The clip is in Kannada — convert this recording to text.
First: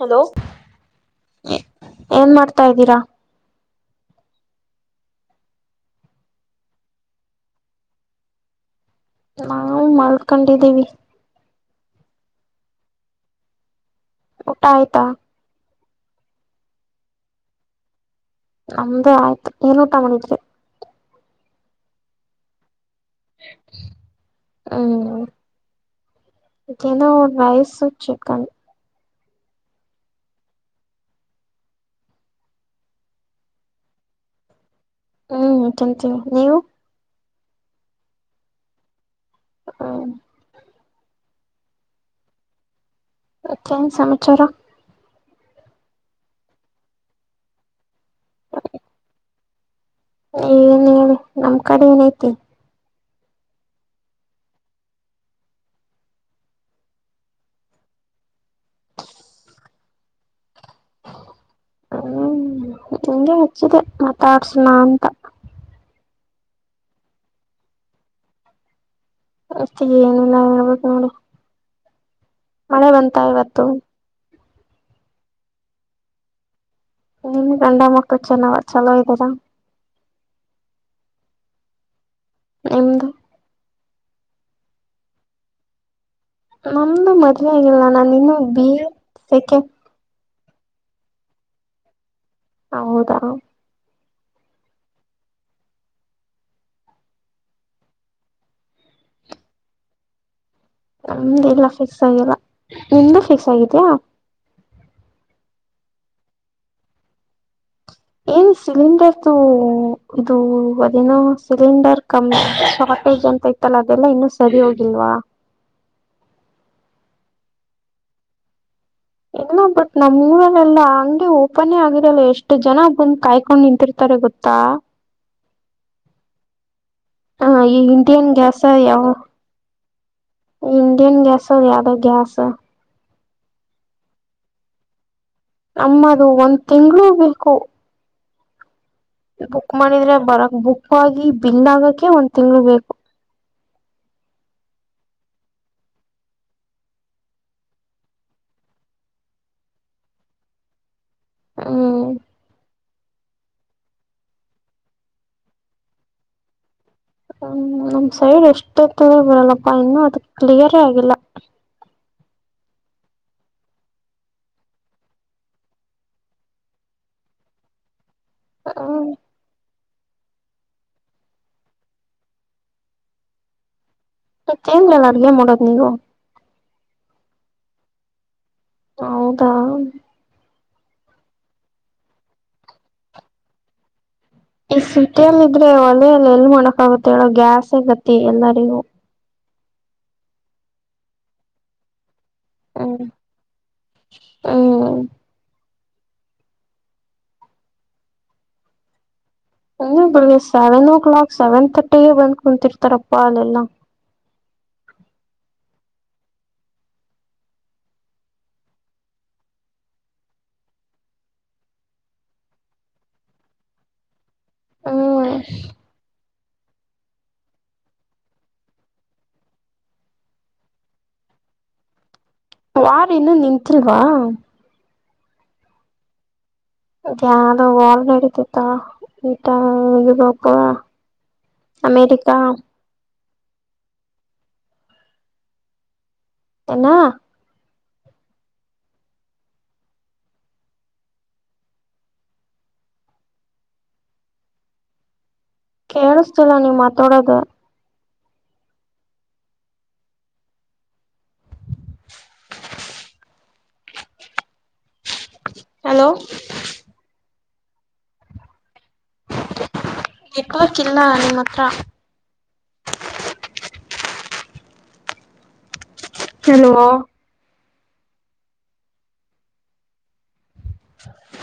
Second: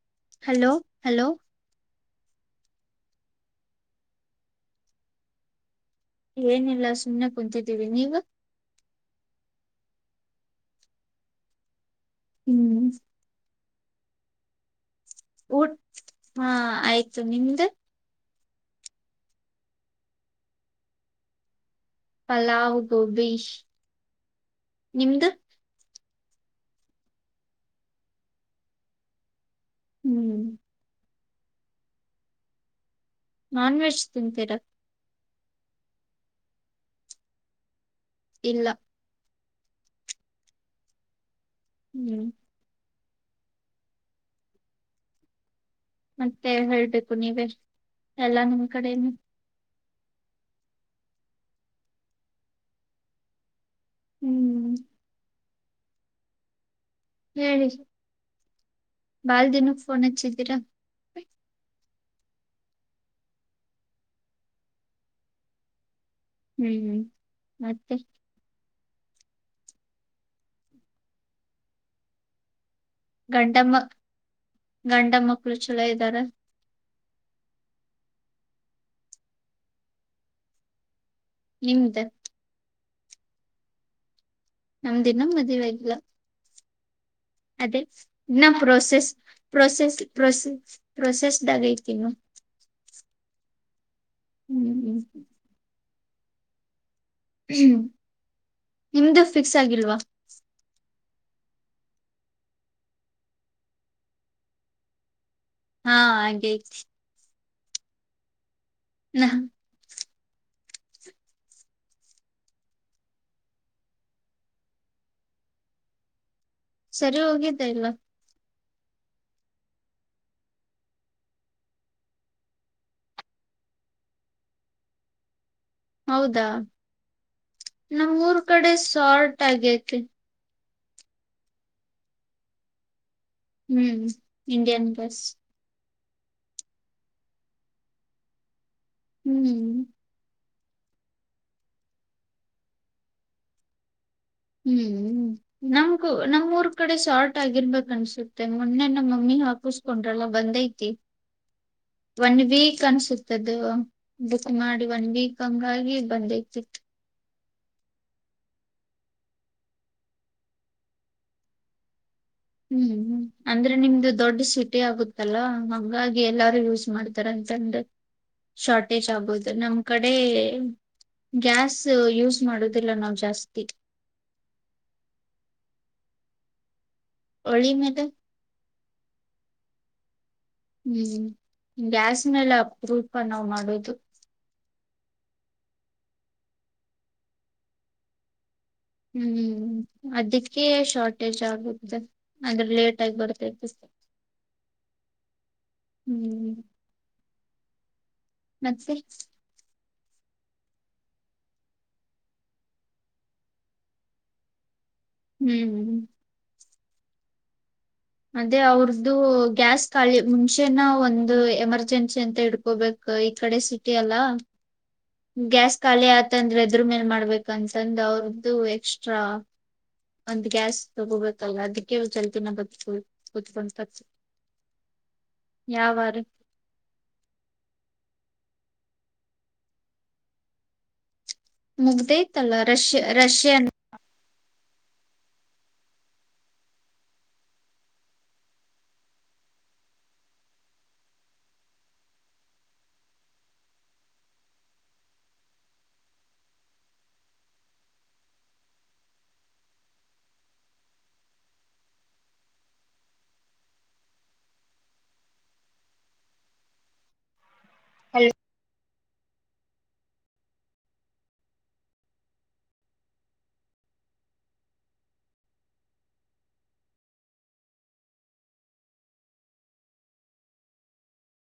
ಹಲೋ ಏನ್ ಮಾಡ್ತ ತಾ ಇದ್ದೀರಾ ಏನಿಲ್ಲ ಸುಮ್ಮ್ನೆ ಕುಂತಿದಿವಿ ನೀವು ನಾವು ಮಾಡಲ್ಕೊಂಡಿದ್ದೀವಿ ಹ್ಮ್ ಊಟ ಆಯ್ತಾ ಊಟ್ ಹಾ ಆಯ್ತು ನಿಮ್ದ ನಮ್ದೇ ಆಯ್ತು ಏನೂಟ ಮಾಡಣಿದ್ರಿ ಪಲಾವ್ ಗೋಬಿ ನಿಮ್ದ ಯನೋ ಒಂದು ವಯಸ್ಸು ಚಕ್ಕನ್ ಹ್ಮ್ ನಾನ್ ವೆಜ್ ತಿಂತೀರ ಹ್ಮ್ ತಿಂತೀವಿ ನೀವು ಇಲ್ಲ ಹ ಹ್ಮ್ ತ್ತನು ಸಮಾಚಾರ ಮತ್ತೆ ಹೇಳ್ಬೇಕು ನೀವೇ ಎಲ್ಲ ನಿಮ್ ಕಡೆನು ಏನ್ ಹೇಳಿ ನಮ್ ಕಡೆ ಏನೈತಿ ಹ್ಮ್ ಹ್ಮ್ ಬಾಲ್ ದಿನಕ್ಕೆ ಫೋನ್ ಹಚ್ಚಿದ್ದೀರಾ ಹ್ಮ್ ನಿಂಗೆ ಮುಚ್ಚಿದೆ ಮಾತಾಡ್ಸಣ ಅಂತ ಹು ಮತ್ತೆ ಮತ್ತೆ ಏನಿಲ್ಲಾ ಹೇಳ್ಬೇಕು ನೋಡಿ ಮಳೆ ಬಂತ ಇವತ್ತು ಗಂಡಮ್ಮ ಗಂಡ ಮಕ್ಕಳು ಛಲೋ ಇದ್ದಾರ ನೀನ್ ಗಂಡ ಮಕ್ಕಳು ಚೆನ್ನಾ ಚಲೋ ಇದ್ದೀಾರಾ ನಿಮ್ದ ನಿಮ್ದು ನಮ್ದಿನ ಮದುವೆ ಆಗಿಲ್ಲ ನಮ್ದು ಮದ್ವೆ ಅದೇ ಆಗಿಲ್ಲ ನಾನ ಇನ್ನು ಇನ್ನ B A process second process ಪ್ರೊಸೆ process ಐತಿನ್ನು ಹೌದಾ ಹು ಹ್ಮ್ ನಿಮ್ದು ಫಿಕ್ಸ್ ಆಗಿಲ್ವಾ ನಮ್ದ ಇಲ್ಲ ಫಿಕ್ಸ್ ಆಗಿಲ್ಲ ನಿಮ್ದು ಫಿಕ್ಸ್ ಆಗಿದಯಾ ಹಾ ಹಾಗೆತಿ ಏನು ಸಿಲಿಂಡರ್ದ ಇದು ಅದನ ಸಿಲಿಂಡರ್ ಕಮ ಶಾರ್ಟೇಜ್ ಅಂತ ಇತ್ತಲ್ಲ ಅದೆಲ್ಲಾ ಇನ್ನು ಸರಿ ಹೋಗಿಲ್ವಾ ಹಾ ಸರಿ ಹೋಗಿದ್ದ ಇಲ್ಲ ಹ ಬಟ್ ನಮ್ ಊರಲ್ಲೆಲ್ಲಾ ಹಂಗಗೆ ಓಪನ್ಯ ಆಗಿರಲ್ಲ ಎಷ್ಟು ಜನ ಬಂದ್ ಕಾಯ್ಕೊಂಡ್ ನಿಂತಿರ್ತಾರೆ ಗೊತ್ತಾ [unintelligible] [inaudible] ಹೌದಾ ಹ ಈ ನಮ್ಮ್ ಇಂಡಿಯನ್ ಊರ್ ಗ್ಯಾಸ್ ಕಡೆ ಯಾವ ಸಾರ್ಟ್ ಆಗೇತಿ ಇಂಡಿಯನ್ ಗ್ಯಾಸ್ ಅದು ಯಾವ್ದ ಹು ಇಂಡಿಯನ್ ಗ್ಯಾಸ್ ನಮ್ಮದು ಒಂದ್ ತಿಂಗಗಳುೂ ಬೇಕು ಬುಕ್ ಹ್ಮ್ ಮಾಡಿದ್ರೆ ಬರಕ್ ಬುಕ್ ಆಗಿ ಬಿಲ್ ಆಗಕ ಒಂದ್ ತಿಂಗ್ಳ ಬೇಕು ಹ್ಮ್ ನಮ್ಗೂ ನಮ್ ಊರ್ ಕಡೆ ಶಾರ್ಟ್ ಆಗಿರ್ಬೇಕ ಅನ್ಸುತ್ತೆ ಮೊನ್ನೆ ನಮ್ಮಮ್ಮಿ ಹಾಪಿಸಕೊಂಡ್ರಲ್ಲ ಬಂದೈತಿ ಹ್ಮ್ ಒನ್ ವೀಕ್ ಅನ್ಸುತ್ತೆ ದು ಬುಕ್ ಮಾಡಿ ಒನ್ ವೀಕ್ ಹಂಗಾಗಿ ಬಂದಿತಿತ್ತು ಹ್ಮ್ ನಮ ಸೈಡ್ ಎಷ್ಟುತ್ತ ಬರಲ್ಲಪ್ಪ ಇನ್ನು ಅದ ಕ್ಲಿಯರೇ ಆಗಿಲ್ಲ ಹ್ಮ್ ಅಂದ್ರೆ ನಿಮ್ದು ದೊಡ್ಡ ಸೀಟಿ ಆಗುತ್ತಲ್ಲ ಹಂಗಾಗಿ ಎಲ್ಲಾರು ಯೂಸ್ ಮಾಡ್ತಾರ ಶಾರ್ಟೇಜ್ ಹ್ಮ್ ಆಗ್ಬೋುದು ನಮ ಕಡೆ ಗ್ಯಾಸ್ ಯೂಸ್ ಮಾಡುದಿಲ್ಲ ನಾವ್ ಜಾಸ್ತಿ ಮ ಚೇನ್್ಲಲ್ಲ ಅಗ ಮಾಡಡೋದು್ ನೀವು ಹೊಳಿ ಮದ ಹೌದಾ ಹ್ಮ್ ಗ್ಯಾಸ್ ಮೇಲೆ ಅಪೂಪ ನಾವ್ ಮಾಡೋದು ಈ ಸುತಿಯಲ್ಲ ಇದ್ರೆ ಒಲೆಯಲ್ಲಿ ಎಲ್ಲಿ ಮೊಣಕ ಆಗುತ್ತೆ ಹೇಳ ಗ್ಯಾಸ್ೇಗತಿ ಎಲ್ಲರಿಗೂ ಹ್ಮ್ ಅದಕ್ಕೆ ಶಾರ್ಟೇಜ್ ಆಗಿದೆ ಆದದ್ರೆ ಹ್ಮ್ ಲೇಟ್ ಆಗಿ ಬರುತ್ತೆ ಪ ಹ್ಮ್ ಹ್ಮ್ ಮತ್ತೆ ಇ ಬಿಳಗ್ಗೆ ಸೆವೆನ್ ಓ ಕ್ಲಾಕ್ ಸೆವೆನ್ ತರ್ಟಿಗೆ ಬಂದ್ ಕುಂತರ್ತಾರಪ್ಪಾ ಅಲ್ಲೆಲ್ಲ ಹ್ಮ್್ಮ ಅದೇ ಅವ್ರ್ದು ಗ್ಯಾಸ್ ಕಳಿ ಮುಂಚೆನ ಒಂದು ಎಮರ್ಜೆನ್ಸಿ ಅಂತ ಹಡ್ಕೋಬೇಕು ಇ ಕಡೆ ಸಿಟಿ ಅಲ್ಲ ಹ್ಮ್ ಗ್ಯಾಸ್ ಖಾಲಿ ಆತಂದ್ರೆ ಅದ್ರ ಮೇಲ್ ಮಾಡ್ಬೇಕಂತಂದ್ ಅವ್ರದ್ದು ಎಕ್ಸ್ಟ್ರಾ ಒಂದ್ ಗ್ಯಾಸ್ ತಗೋಬೇಕತ್ತಲ್ಲ ಅದಕ್ಕೆ ಸ್ವಲ್ಪ ವಾರ್ ಇನ್ನುೂ ನಿಂತಲ್ವಾ ಯಾವಾರು ಯದೋ ಹೋಲ್ ನಡೀತಿತ್ತ ಈಟ ಇಬ ಮುಗ್ದ ತಲ್ಲ ರಷ ರಷಿಯನ್ ಎ್ಣ ಕೇಳಸ್ತಿಲ್ಲ ನೀಮ ಮಾತೋಡದ [unintelligible] ಹಲೋ ಹಲೋ ನೆಟ್ವರ್ಕ್ ಇಲ್ಲ ಅಲ್ಲಿ ಮಾತ್ರ [unintelligible] ಹಲೋ ಹ